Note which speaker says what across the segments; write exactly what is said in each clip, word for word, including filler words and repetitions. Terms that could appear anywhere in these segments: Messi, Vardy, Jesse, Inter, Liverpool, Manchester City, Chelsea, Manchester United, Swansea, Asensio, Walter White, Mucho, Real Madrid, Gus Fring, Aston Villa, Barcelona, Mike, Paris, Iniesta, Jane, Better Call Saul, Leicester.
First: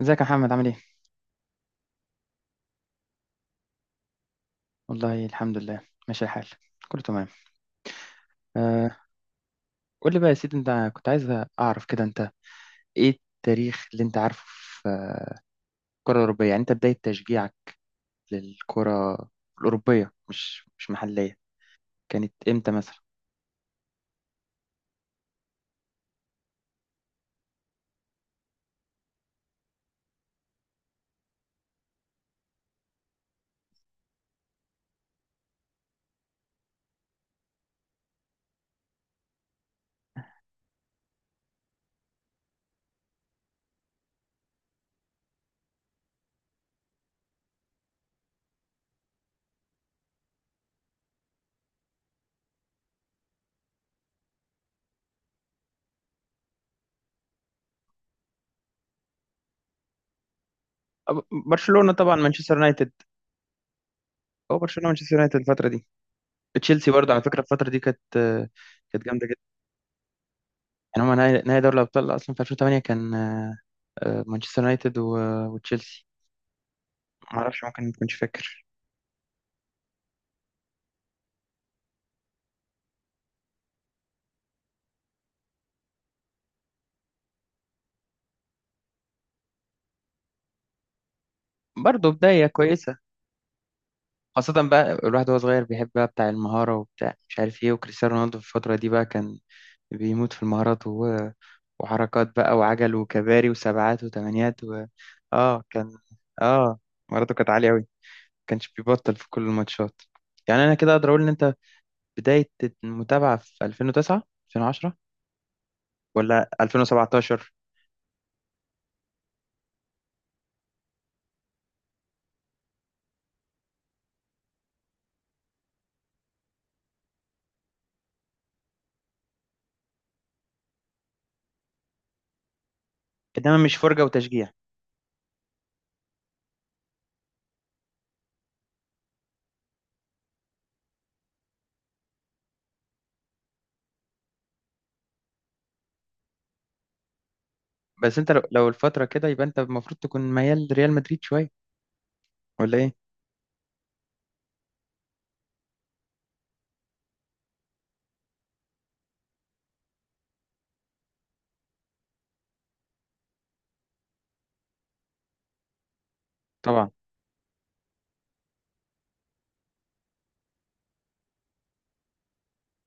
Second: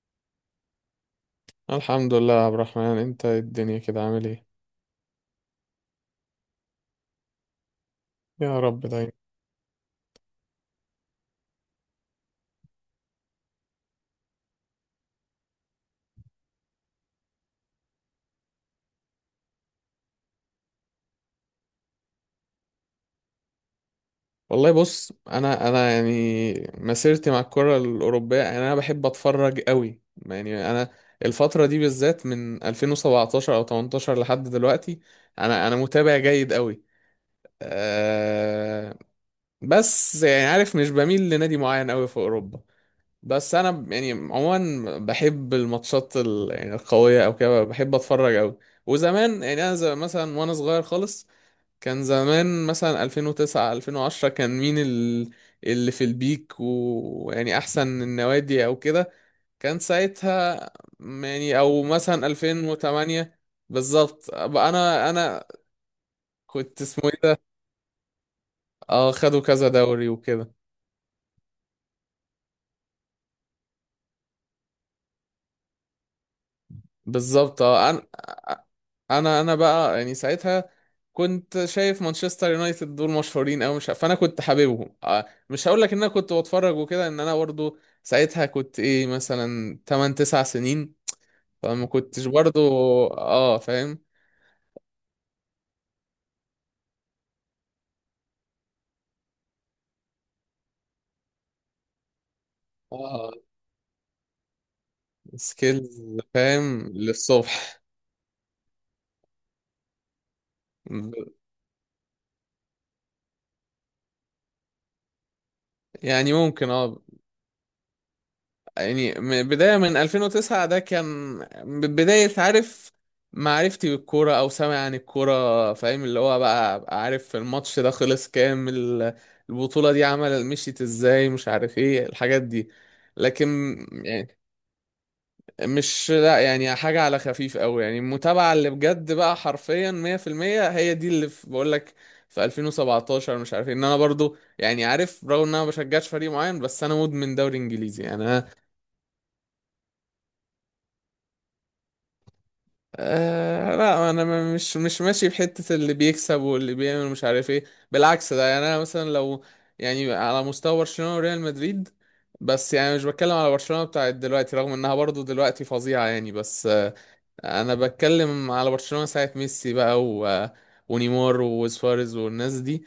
Speaker 1: ازيك يا محمد؟ عامل ايه؟
Speaker 2: الحمد لله يا عبد الرحمن، انت ايه الدنيا كده؟ عامل ايه؟
Speaker 1: والله الحمد لله، ماشي الحال، كله تمام.
Speaker 2: يا رب
Speaker 1: آه،
Speaker 2: دايما.
Speaker 1: قول لي بقى يا سيدي، انت كنت عايز اعرف كده انت ايه التاريخ اللي انت عارفه في آه، الكرة الأوروبية. يعني انت بداية تشجيعك للكرة الأوروبية، مش مش محلية، كانت امتى مثلا؟
Speaker 2: والله بص، انا انا يعني مسيرتي مع الكرة الأوروبية، يعني انا بحب اتفرج قوي. يعني انا الفترة دي بالذات من ألفين وسبعة عشر او تمنتاشر لحد دلوقتي، انا انا متابع جيد قوي. أه، بس يعني عارف، مش بميل لنادي معين قوي في أوروبا. بس انا ب- يعني عموما بحب الماتشات ال- يعني القوية او كده، بحب اتفرج قوي. وزمان يعني انا زي مثلا، وانا صغير خالص، كان زمان مثلا ألفين وتسعة ألفين وعشرة، كان مين ال- اللي في البيك، ويعني احسن النوادي او كده كان ساعتها،
Speaker 1: أب-
Speaker 2: م- يعني او
Speaker 1: برشلونة طبعا،
Speaker 2: مثلا
Speaker 1: مانشستر يونايتد.
Speaker 2: ألفين وثمانية. بالظبط
Speaker 1: هو
Speaker 2: بقى،
Speaker 1: برشلونة
Speaker 2: انا
Speaker 1: مانشستر يونايتد
Speaker 2: انا
Speaker 1: الفترة دي،
Speaker 2: كنت
Speaker 1: تشيلسي
Speaker 2: اسمه
Speaker 1: برضه
Speaker 2: ايه
Speaker 1: على فكرة
Speaker 2: ده.
Speaker 1: الفترة دي كانت آه، كانت
Speaker 2: اه،
Speaker 1: جامدة جدا.
Speaker 2: خدوا كذا دوري وكده.
Speaker 1: يعني هما نهائي نهائي دوري الأبطال أصلا في ألفين وتمانية كان آه، آه، مانشستر يونايتد و- وتشيلسي.
Speaker 2: بالظبط
Speaker 1: معرفش، ممكن
Speaker 2: اه،
Speaker 1: ما
Speaker 2: انا
Speaker 1: تكونش فاكر.
Speaker 2: انا انا بقى يعني ساعتها كنت شايف مانشستر يونايتد دول مشهورين، او مش، فانا كنت حاببهم. آه، مش هقول لك ان انا كنت بتفرج وكده، ان انا برضو ساعتها كنت ايه مثلا تمنية تسعة سنين، فما
Speaker 1: برضه
Speaker 2: كنتش
Speaker 1: بداية
Speaker 2: برضو.
Speaker 1: كويسة،
Speaker 2: اه فاهم.
Speaker 1: خاصة بقى الواحد وهو صغير بيحب بقى بتاع المهارة وبتاع مش عارف ايه، وكريستيانو رونالدو في الفترة دي بقى كان بيموت في المهارات، و... وحركات بقى وعجل
Speaker 2: اه،
Speaker 1: وكباري وسبعات وتمانيات. و... اه كان،
Speaker 2: سكيلز،
Speaker 1: اه
Speaker 2: فاهم
Speaker 1: مهاراته كانت عالية
Speaker 2: للصبح.
Speaker 1: أوي، كانش بيبطل في كل الماتشات. يعني أنا كده أقدر أقول إن أنت بداية المتابعة في ألفين وتسعة ألفين وعشرة
Speaker 2: يعني
Speaker 1: ولا
Speaker 2: ممكن اه،
Speaker 1: ألفين وسبعتاشر؟
Speaker 2: يعني من بداية من ألفين وتسعة، ده كان بداية، عارف، معرفتي بالكورة، أو سامع عن الكورة، فاهم، اللي هو بقى أبقى عارف الماتش ده خلص كام، ال- البطولة دي عمل مشيت ازاي، مش عارف ايه الحاجات دي.
Speaker 1: إنما مش
Speaker 2: لكن
Speaker 1: فرجة
Speaker 2: يعني،
Speaker 1: وتشجيع.
Speaker 2: مش لا يعني حاجة على خفيف أوي. يعني المتابعة اللي بجد بقى حرفيا مية في المية، هي دي اللي في- بقولك في ألفين وسبعة عشر. مش عارف ايه ان انا برضو يعني عارف، رغم ان انا ما بشجعش فريق معين، بس انا مدمن دوري انجليزي
Speaker 1: بس أنت لو,
Speaker 2: يعني.
Speaker 1: لو الفترة كده يبقى أنت المفروض تكون ميال ريال مدريد شوية، ولا إيه؟
Speaker 2: آه لا، انا م- مش مش ماشي بحتة اللي بيكسب واللي بيعمل مش عارف ايه. بالعكس، ده يعني انا مثلا لو، يعني على مستوى برشلونة وريال مدريد. بس يعني مش بتكلم على برشلونة بتاعت دلوقتي، رغم انها برضو دلوقتي فظيعة يعني، بس
Speaker 1: طبعا،
Speaker 2: آه، انا بتكلم على برشلونة ساعة ميسي بقى، و... ونيمار وسواريز والناس دي.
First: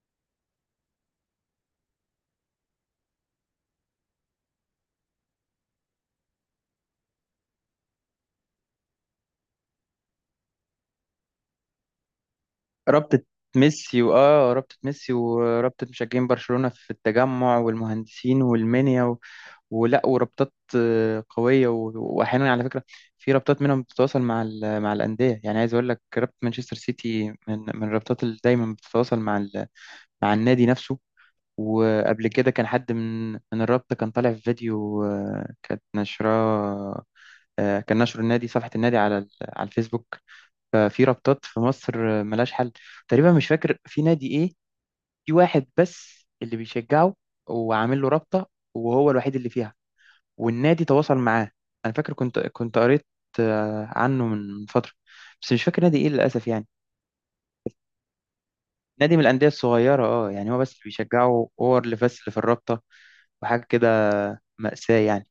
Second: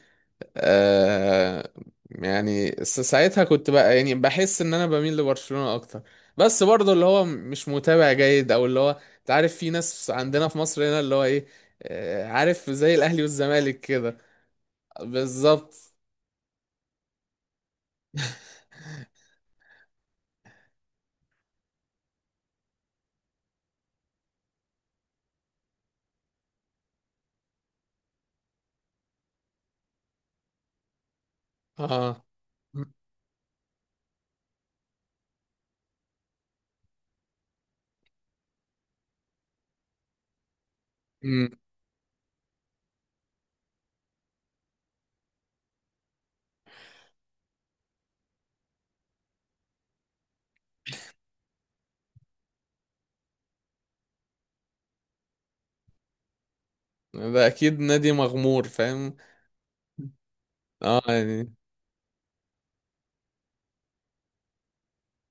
Speaker 2: آه يعني س- ساعتها كنت بقى يعني بحس ان انا بميل لبرشلونة اكتر. بس برضه اللي هو مش متابع جيد، او اللي هو، انت عارف، في ناس عندنا في مصر هنا اللي هو ايه، آه، عارف زي
Speaker 1: رابطة
Speaker 2: الاهلي والزمالك
Speaker 1: ميسي،
Speaker 2: كده.
Speaker 1: وآه رابطة ميسي
Speaker 2: بالظبط
Speaker 1: ورابطة مشجعين برشلونة في التجمع والمهندسين والمنيا، و... ولا ورابطات آه، قوية. و... وأحيانا على فكرة في رابطات منهم بتتواصل مع ال... مع الأندية، يعني عايز أقول لك رابطة مانشستر سيتي من من الرابطات اللي دايما بتتواصل مع ال... مع النادي نفسه.
Speaker 2: اه.
Speaker 1: وقبل كده كان حد من من الرابطة كان طالع في فيديو آه، كانت نشراه، آه، كان نشر النادي صفحة النادي على ال- على الفيسبوك. ففي رابطات
Speaker 2: امم.
Speaker 1: في مصر ملهاش حل. تقريبا مش فاكر في نادي ايه، في واحد بس اللي بيشجعه وعامل له رابطة وهو الوحيد اللي فيها والنادي تواصل معاه. انا فاكر كنت كنت قريت آه، عنه من فترة، بس مش فاكر نادي ايه للأسف يعني.
Speaker 2: ده اكيد نادي مغمور، فاهم.
Speaker 1: نادي من الأندية الصغيرة، اه يعني هو بس اللي
Speaker 2: اه
Speaker 1: بيشجعه،
Speaker 2: يعني
Speaker 1: هو اللي بس اللي في الرابطة وحاجة كده، مأساة يعني.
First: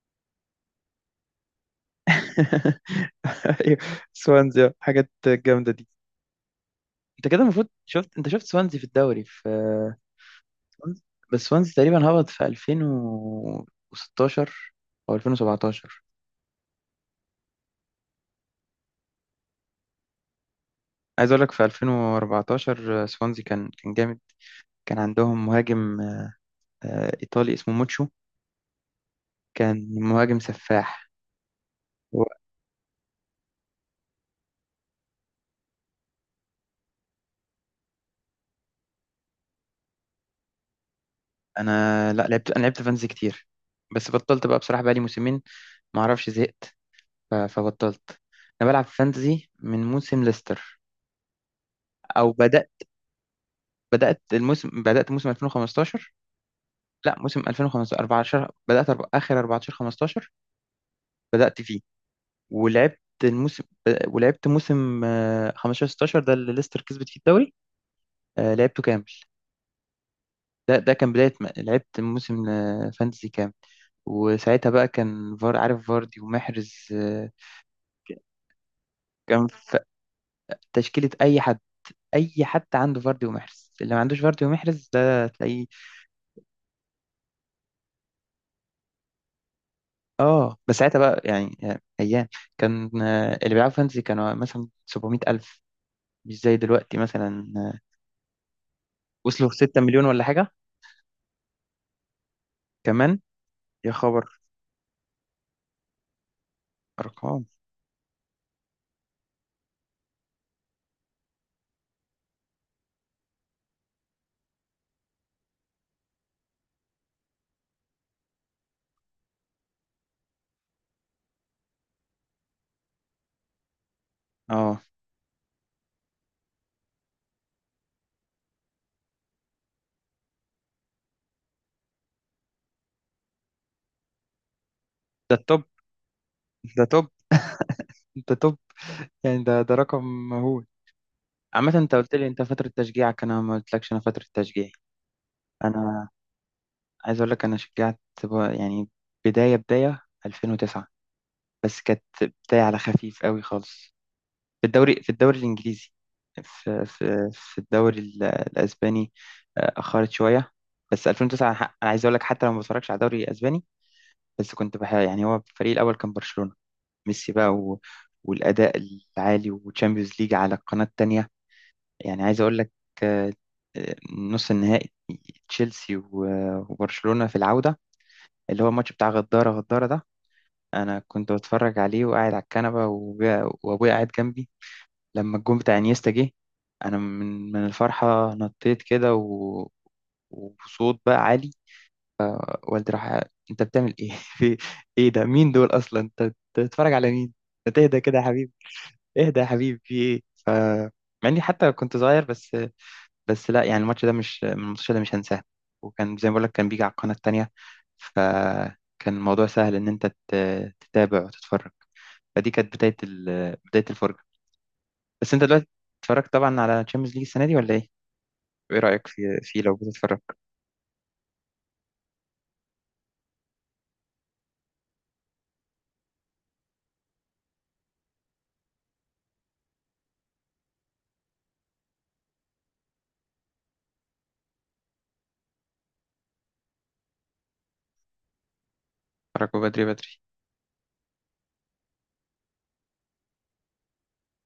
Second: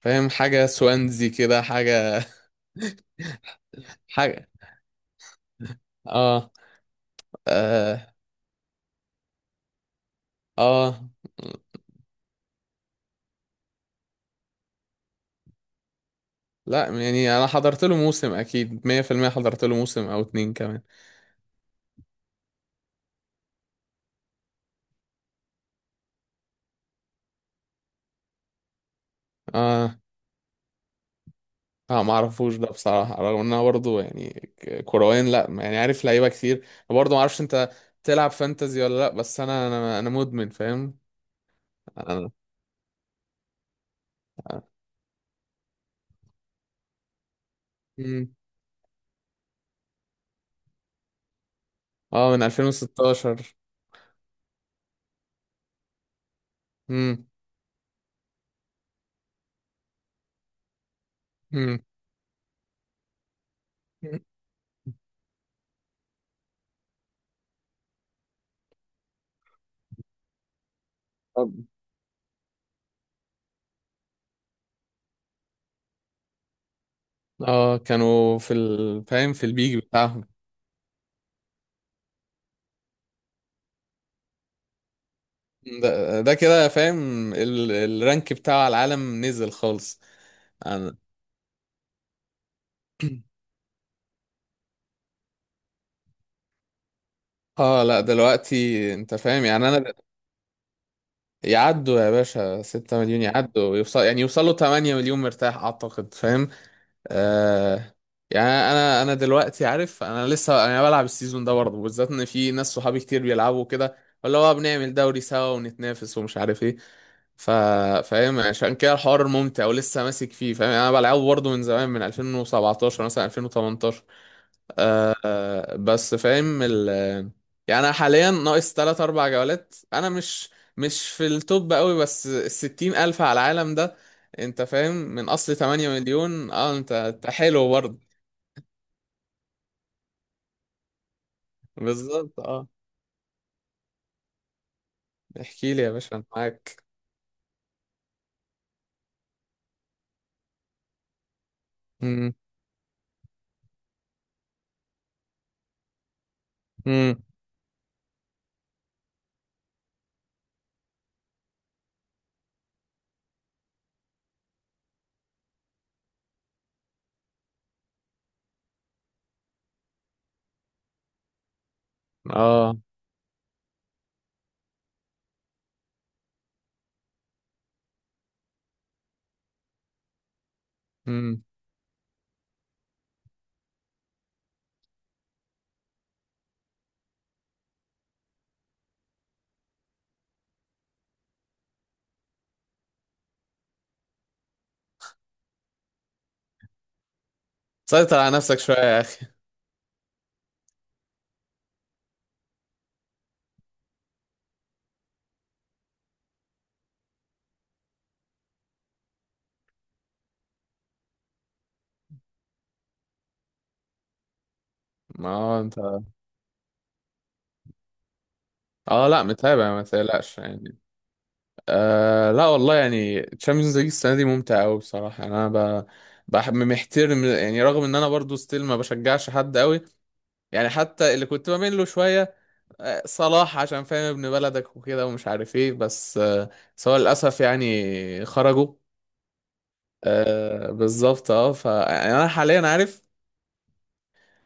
Speaker 2: فاهم، حاجة سوانزي كده، حاجة
Speaker 1: ايوه،
Speaker 2: حاجة.
Speaker 1: سوانزي، آه، حاجات جامدة دي.
Speaker 2: اه.
Speaker 1: انت كده المفروض
Speaker 2: اه.
Speaker 1: شفت، انت شفت سوانزي في الدوري في
Speaker 2: اه
Speaker 1: وانز- بس وانز تقريبا هبط في ألفين وستاشر او ألفين وسبعتاشر.
Speaker 2: لا، يعني انا حضرت له موسم اكيد مية في المية، حضرت له موسم او اتنين كمان.
Speaker 1: عايز اقول لك في ألفين واربعة عشر آه، سوانزي كان كان جامد، كان عندهم مهاجم آه، ايطالي اسمه موتشو، كان
Speaker 2: اه.
Speaker 1: مهاجم سفاح.
Speaker 2: اه ما
Speaker 1: هو-
Speaker 2: اعرفوش ده بصراحه، رغم ان انا برضه يعني ك- كرويا، لا يعني عارف لعيبه كتير. أنا برضه ما اعرفش انت تلعب فانتزي ولا لا، بس انا انا انا مدمن، فاهم.
Speaker 1: انا لا
Speaker 2: انا.
Speaker 1: لعبت، انا لعبت فانز كتير بس بطلت بقى بصراحة بقالي موسمين، ما اعرفش زهقت ف- فبطلت.
Speaker 2: مم.
Speaker 1: انا بلعب فانتزي من موسم ليستر،
Speaker 2: اه،
Speaker 1: او
Speaker 2: من
Speaker 1: بدأت
Speaker 2: ألفين وستة عشر.
Speaker 1: بدأت الموسم بدأت موسم ألفين وخمستاشر، لا
Speaker 2: امم.
Speaker 1: موسم ألفين وخمستاشر اربعة عشر، بدأت أرب... آخر اربعة عشر خمستاشر بدأت
Speaker 2: امم.
Speaker 1: فيه ولعبت الموسم، ولعبت موسم آه، خمستاشر ستة عشر، ده اللي ليستر كسبت فيه الدوري، آه، لعبته كامل. ده ده كان بداية
Speaker 2: طب
Speaker 1: ما لعبت موسم آه، فانتسي كامل. وساعتها بقى كان فار عارف، فاردي ومحرز آه،
Speaker 2: اه، كانوا في ال... فاهم
Speaker 1: كان
Speaker 2: في البيج
Speaker 1: في
Speaker 2: بتاعهم.
Speaker 1: تشكيلة أي حد، أي حد عنده فاردي ومحرز، اللي ما عندوش فاردي ومحرز ده تلاقيه.
Speaker 2: ده, ده كده فاهم، ال... الرانك بتاع العالم نزل خالص.
Speaker 1: اه بس
Speaker 2: أنا...
Speaker 1: ساعتها بقى يعني، يعني أيام كان آه، اللي بيلعبوا فانتسي كانوا مثلا سبعمئة ألف، مش زي دلوقتي مثلا، آه،
Speaker 2: اه لا، دلوقتي انت فاهم
Speaker 1: وصلوا في
Speaker 2: يعني
Speaker 1: ستة
Speaker 2: انا،
Speaker 1: مليون ولا حاجة
Speaker 2: يعدوا يا باشا 6
Speaker 1: كمان.
Speaker 2: مليون، يعدوا
Speaker 1: يا
Speaker 2: يوصل، يعني
Speaker 1: خبر،
Speaker 2: يوصلوا 8 مليون مرتاح اعتقد، فاهم.
Speaker 1: أرقام.
Speaker 2: آه. يعني انا انا دلوقتي عارف، انا لسه انا بلعب السيزون ده برضه، بالذات ان في ناس صحابي كتير بيلعبوا كده، ولا هو بنعمل دوري سوا ونتنافس ومش عارف ايه، ف فاهم عشان كده الحوار ممتع ولسه ماسك فيه، فاهم، يعني انا بلعبه برضه من زمان، من ألفين وسبعتاشر مثلا ألفين وتمنتاشر.
Speaker 1: اه
Speaker 2: آه بس فاهم ال، يعني انا حاليا ناقص ثلاث اربع جولات، انا مش مش في التوب قوي، بس ال ستين الف على العالم ده، انت فاهم، من
Speaker 1: ده
Speaker 2: اصل
Speaker 1: التوب،
Speaker 2: 8 مليون. اه
Speaker 1: ده
Speaker 2: انت
Speaker 1: توب،
Speaker 2: انت حلو برضه.
Speaker 1: ده توب، يعني ده ده رقم مهول. عامة انت قلت لي
Speaker 2: بالظبط
Speaker 1: انت
Speaker 2: اه،
Speaker 1: فترة تشجيعك، انا ما قلتلكش انا فترة تشجيعي.
Speaker 2: احكي لي يا
Speaker 1: انا
Speaker 2: باشا، انا معاك.
Speaker 1: عايز اقول لك انا شجعت ب- يعني بداية بداية ألفين وتسعة، بس كانت
Speaker 2: امم.
Speaker 1: بداية على خفيف قوي خالص في الدوري، في الدوري الانجليزي، في
Speaker 2: امم.
Speaker 1: في في الدوري ال- الاسباني آه، اخرت شوية. بس ألفين وتسعة ح- انا عايز اقول لك حتى لو ما بتفرجش على الدوري الاسباني، بس كنت بح يعني، هو الفريق الاول كان برشلونة، ميسي بقى و... والأداء العالي وتشامبيونز ليج على القناة التانية. يعني عايز أقول لك
Speaker 2: اه.
Speaker 1: آه، آه، نص النهائي تشيلسي و- وبرشلونة في العودة، اللي هو الماتش بتاع غدارة غدارة ده. أنا كنت
Speaker 2: امم.
Speaker 1: بتفرج عليه وقاعد على الكنبة، وأبويا وأبويا قاعد جنبي. لما الجون بتاع انيستا جه، أنا من من الفرحة نطيت كده، و... وصوت بقى عالي. والدي راح: أنت بتعمل إيه؟ في إيه ده؟ مين دول أصلا؟ أنت بتتفرج على مين؟ ما تهدى كده
Speaker 2: سيطر
Speaker 1: يا
Speaker 2: على
Speaker 1: حبيبي،
Speaker 2: نفسك شويه يا اخي.
Speaker 1: اهدى يا حبيبي، في ايه. ف مع اني حتى كنت صغير، بس بس لا يعني الماتش ده مش، من الماتش ده مش هنساه. وكان زي ما بقول لك كان بيجي على القناة التانية، فكان الموضوع سهل ان انت تت- تتابع وتتفرج. فدي كانت بداية ال... بداية الفرجة.
Speaker 2: ما
Speaker 1: بس انت
Speaker 2: هو
Speaker 1: دلوقتي
Speaker 2: انت.
Speaker 1: اتفرجت طبعا على تشامبيونز ليج السنة دي، ولا ايه؟ وايه رأيك
Speaker 2: اه لا،
Speaker 1: في في
Speaker 2: متابع
Speaker 1: لو
Speaker 2: ما
Speaker 1: بتتفرج؟
Speaker 2: تقلقش يعني. آه لا والله، يعني تشامبيونز ليج السنه دي ممتعه قوي بصراحه، يعني انا ب... بحب محترم يعني. رغم ان انا برضو ستيل ما بشجعش حد قوي، يعني حتى اللي كنت بميل له شويه آه، صلاح، عشان فاهم ابن بلدك وكده ومش عارف ايه، بس آه، بس هو للاسف يعني خرجوا.
Speaker 1: اتفرجوا بدري بدري.
Speaker 2: آه بالظبط اه، فانا حاليا عارف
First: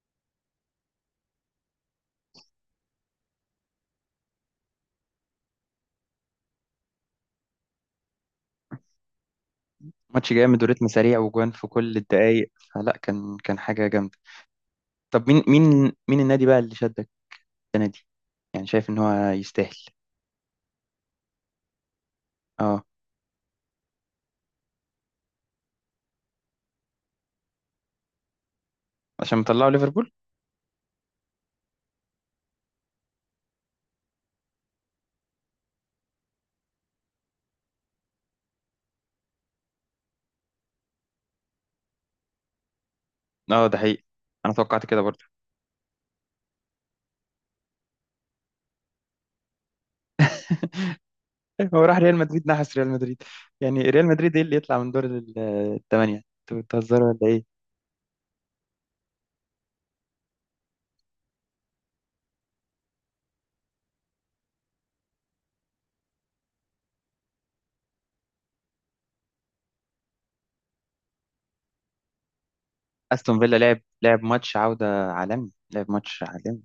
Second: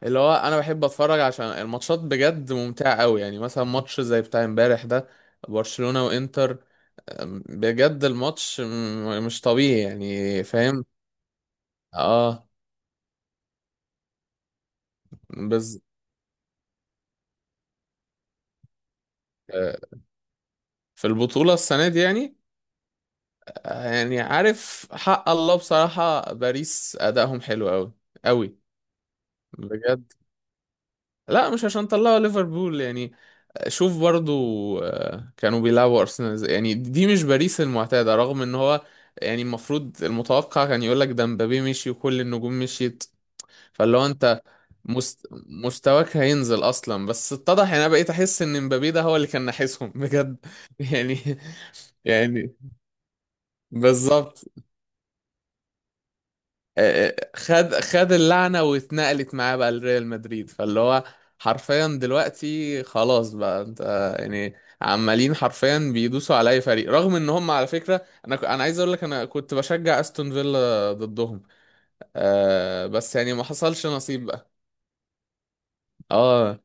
Speaker 2: اللي هو، انا بحب اتفرج عشان الماتشات بجد ممتعة قوي. يعني مثلا ماتش زي بتاع امبارح ده، برشلونة وانتر، أم، بجد الماتش م- مش طبيعي
Speaker 1: ماتش
Speaker 2: يعني،
Speaker 1: جامد
Speaker 2: فاهم.
Speaker 1: وريتم سريع وجوان في كل
Speaker 2: اه.
Speaker 1: الدقايق، فلا كان كان حاجة جامدة. طب مين
Speaker 2: بز.
Speaker 1: مين مين النادي بقى اللي شدك السنة دي؟ يعني شايف ان هو يستاهل؟
Speaker 2: آه، في البطولة السنة دي يعني،
Speaker 1: آه.
Speaker 2: آه يعني عارف، حق الله بصراحة باريس أدائهم حلو قوي قوي
Speaker 1: عشان مطلعوا ليفربول.
Speaker 2: بجد. لا، مش عشان طلعوا ليفربول يعني، شوف برضو، آه، كانوا بيلعبوا ارسنال إزاي. يعني دي مش باريس المعتاده، رغم ان هو يعني المفروض المتوقع كان يقول لك ده مبابي مشي وكل النجوم مشيت،
Speaker 1: اه ده
Speaker 2: فاللي
Speaker 1: حقيقي،
Speaker 2: هو انت
Speaker 1: انا توقعت كده برضه.
Speaker 2: مست... مستواك هينزل اصلا. بس اتضح يعني، انا بقيت احس ان مبابي ده هو اللي كان ناحسهم بجد يعني،
Speaker 1: إيه، هو راح ريال مدريد
Speaker 2: يعني
Speaker 1: نحس ريال مدريد. يعني ريال مدريد ايه
Speaker 2: بالظبط.
Speaker 1: اللي يطلع من دور ال- الثمانيه؟ انتوا بتهزروا
Speaker 2: آه،
Speaker 1: ولا ايه؟
Speaker 2: خد خد اللعنة واتنقلت معاه بقى لريال مدريد. فاللي هو حرفيا دلوقتي خلاص، بقى انت يعني عمالين حرفيا بيدوسوا على اي فريق. رغم ان هم على فكرة، انا ك- انا عايز اقول لك، انا كنت بشجع استون فيلا ضدهم. آه بس يعني
Speaker 1: استون
Speaker 2: ما
Speaker 1: فيلا لعب،
Speaker 2: حصلش
Speaker 1: لعب
Speaker 2: نصيب بقى.
Speaker 1: ماتش عوده عالمي، لعب ماتش عالمي.
Speaker 2: اه.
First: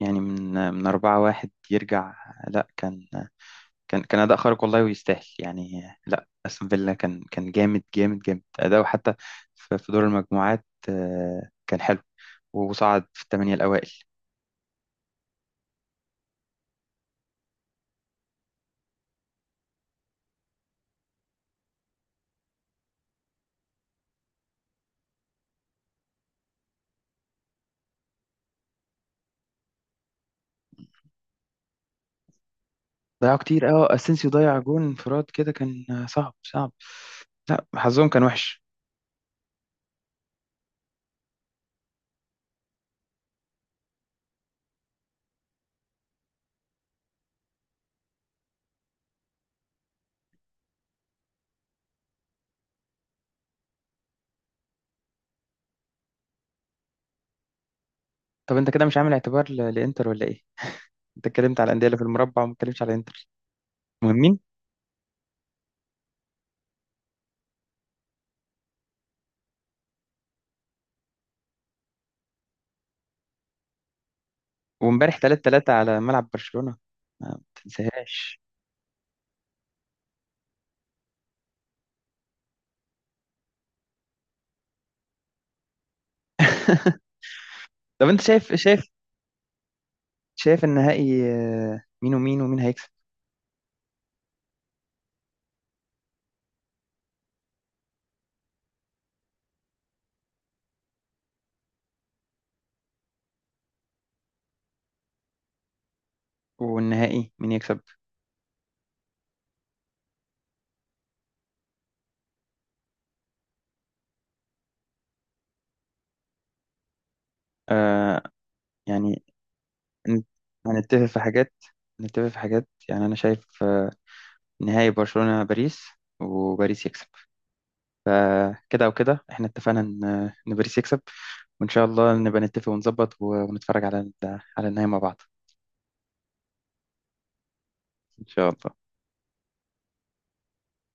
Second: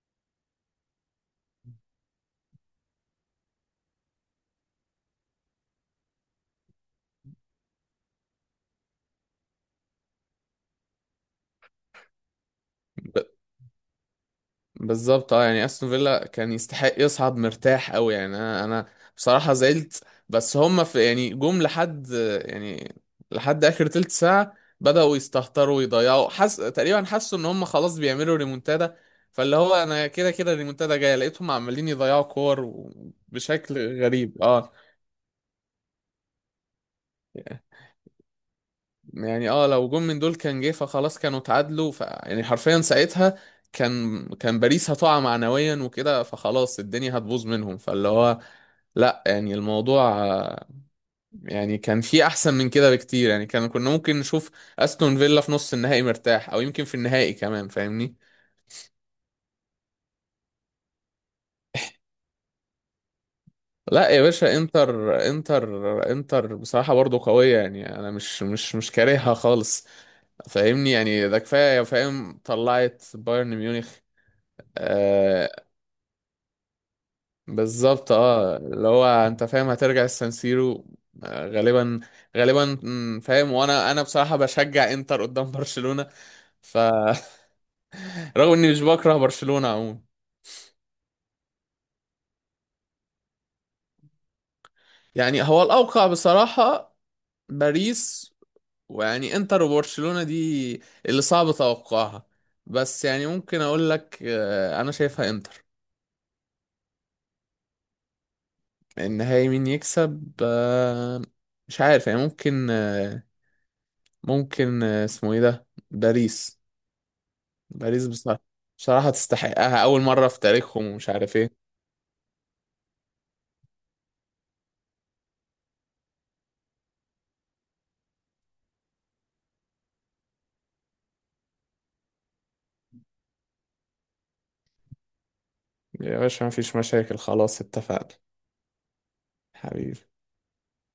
Speaker 1: يعني من من اربعة واحد يرجع. لا كان، كان كان اداء خارق والله ويستاهل يعني. لا استون فيلا كان، كان جامد جامد جامد اداؤه. حتى في في دور المجموعات آه، كان حلو وصعد في الثمانيه الاوائل.
Speaker 2: بالظبط اه، يعني استون فيلا كان يستحق يصعد مرتاح قوي. يعني انا انا بصراحه زعلت، بس هم في يعني جم لحد، يعني لحد اخر تلت ساعه بداوا يستهتروا ويضيعوا، حس تقريبا، حسوا ان هم خلاص بيعملوا ريمونتادا. فاللي هو انا كده كده الريمونتادا جايه، لقيتهم عمالين يضيعوا كور و-
Speaker 1: ضيعوا كتير، اه
Speaker 2: بشكل
Speaker 1: اسينسيو
Speaker 2: غريب.
Speaker 1: ضيع
Speaker 2: اه
Speaker 1: جون انفراد كده، كان صعب صعب، لا حظهم كان وحش.
Speaker 2: يعني، اه لو جون من دول كان جه فخلاص كانوا اتعادلوا. ف يعني حرفيا ساعتها كان كان باريس هتقع معنويا وكده، فخلاص الدنيا هتبوظ منهم. فاللي هو لا يعني الموضوع آه، يعني كان في احسن من كده بكتير. يعني كان كنا ممكن نشوف استون فيلا في نص النهائي مرتاح، او يمكن في النهائي كمان، فاهمني.
Speaker 1: طب انت كده مش عامل اعتبار ل- لانتر ولا ايه؟ انت اتكلمت على الانديه اللي في المربع وما اتكلمتش على انتر.
Speaker 2: لا يا
Speaker 1: مهمين.
Speaker 2: باشا، انتر انتر انتر بصراحة برضو قوية، يعني انا مش مش مش كارهها خالص، فاهمني. يعني ده كفاية، فاهم طلعت بايرن ميونخ
Speaker 1: وامبارح 3
Speaker 2: آه،
Speaker 1: 3 على ملعب برشلونه، ما
Speaker 2: بالظبط.
Speaker 1: تنساهاش.
Speaker 2: اه اللي هو انت فاهم هترجع السانسيرو آه، غالبا، غالبا، مم، فاهم. وانا انا بصراحة بشجع انتر قدام برشلونة، فرغم
Speaker 1: طب انت شايف
Speaker 2: اني مش
Speaker 1: شايف
Speaker 2: بكره برشلونة عموما.
Speaker 1: شايف النهائي آه، مين ومين، ومين هيكسب؟
Speaker 2: يعني هو الاوقع بصراحة باريس. ويعني انتر وبرشلونة دي اللي صعب توقعها. بس يعني ممكن اقول لك آه، انا شايفها انتر.
Speaker 1: والنهائي مين يكسب؟
Speaker 2: النهائي مين يكسب آه، مش عارف يعني، ممكن آه، ممكن آه، اسمه ايه ده، باريس. باريس
Speaker 1: آه.
Speaker 2: بصراحة، بصراحة
Speaker 1: يعني
Speaker 2: تستحقها أول
Speaker 1: هن-
Speaker 2: مرة في تاريخهم،
Speaker 1: هنتفق
Speaker 2: ومش
Speaker 1: في
Speaker 2: عارف
Speaker 1: حاجات
Speaker 2: إيه.
Speaker 1: هنتفق في حاجات. يعني انا شايف آه، نهائي برشلونه باريس، وباريس يكسب. فكده وكده احنا اتفقنا ان، ان باريس يكسب. وان شاء الله نبقى نتفق ونظبط ونتفرج على على النهاية مع بعض.
Speaker 2: يا باشا، مفيش مشاكل، خلاص، اتفقنا،
Speaker 1: ان شاء الله.
Speaker 2: حبيبي.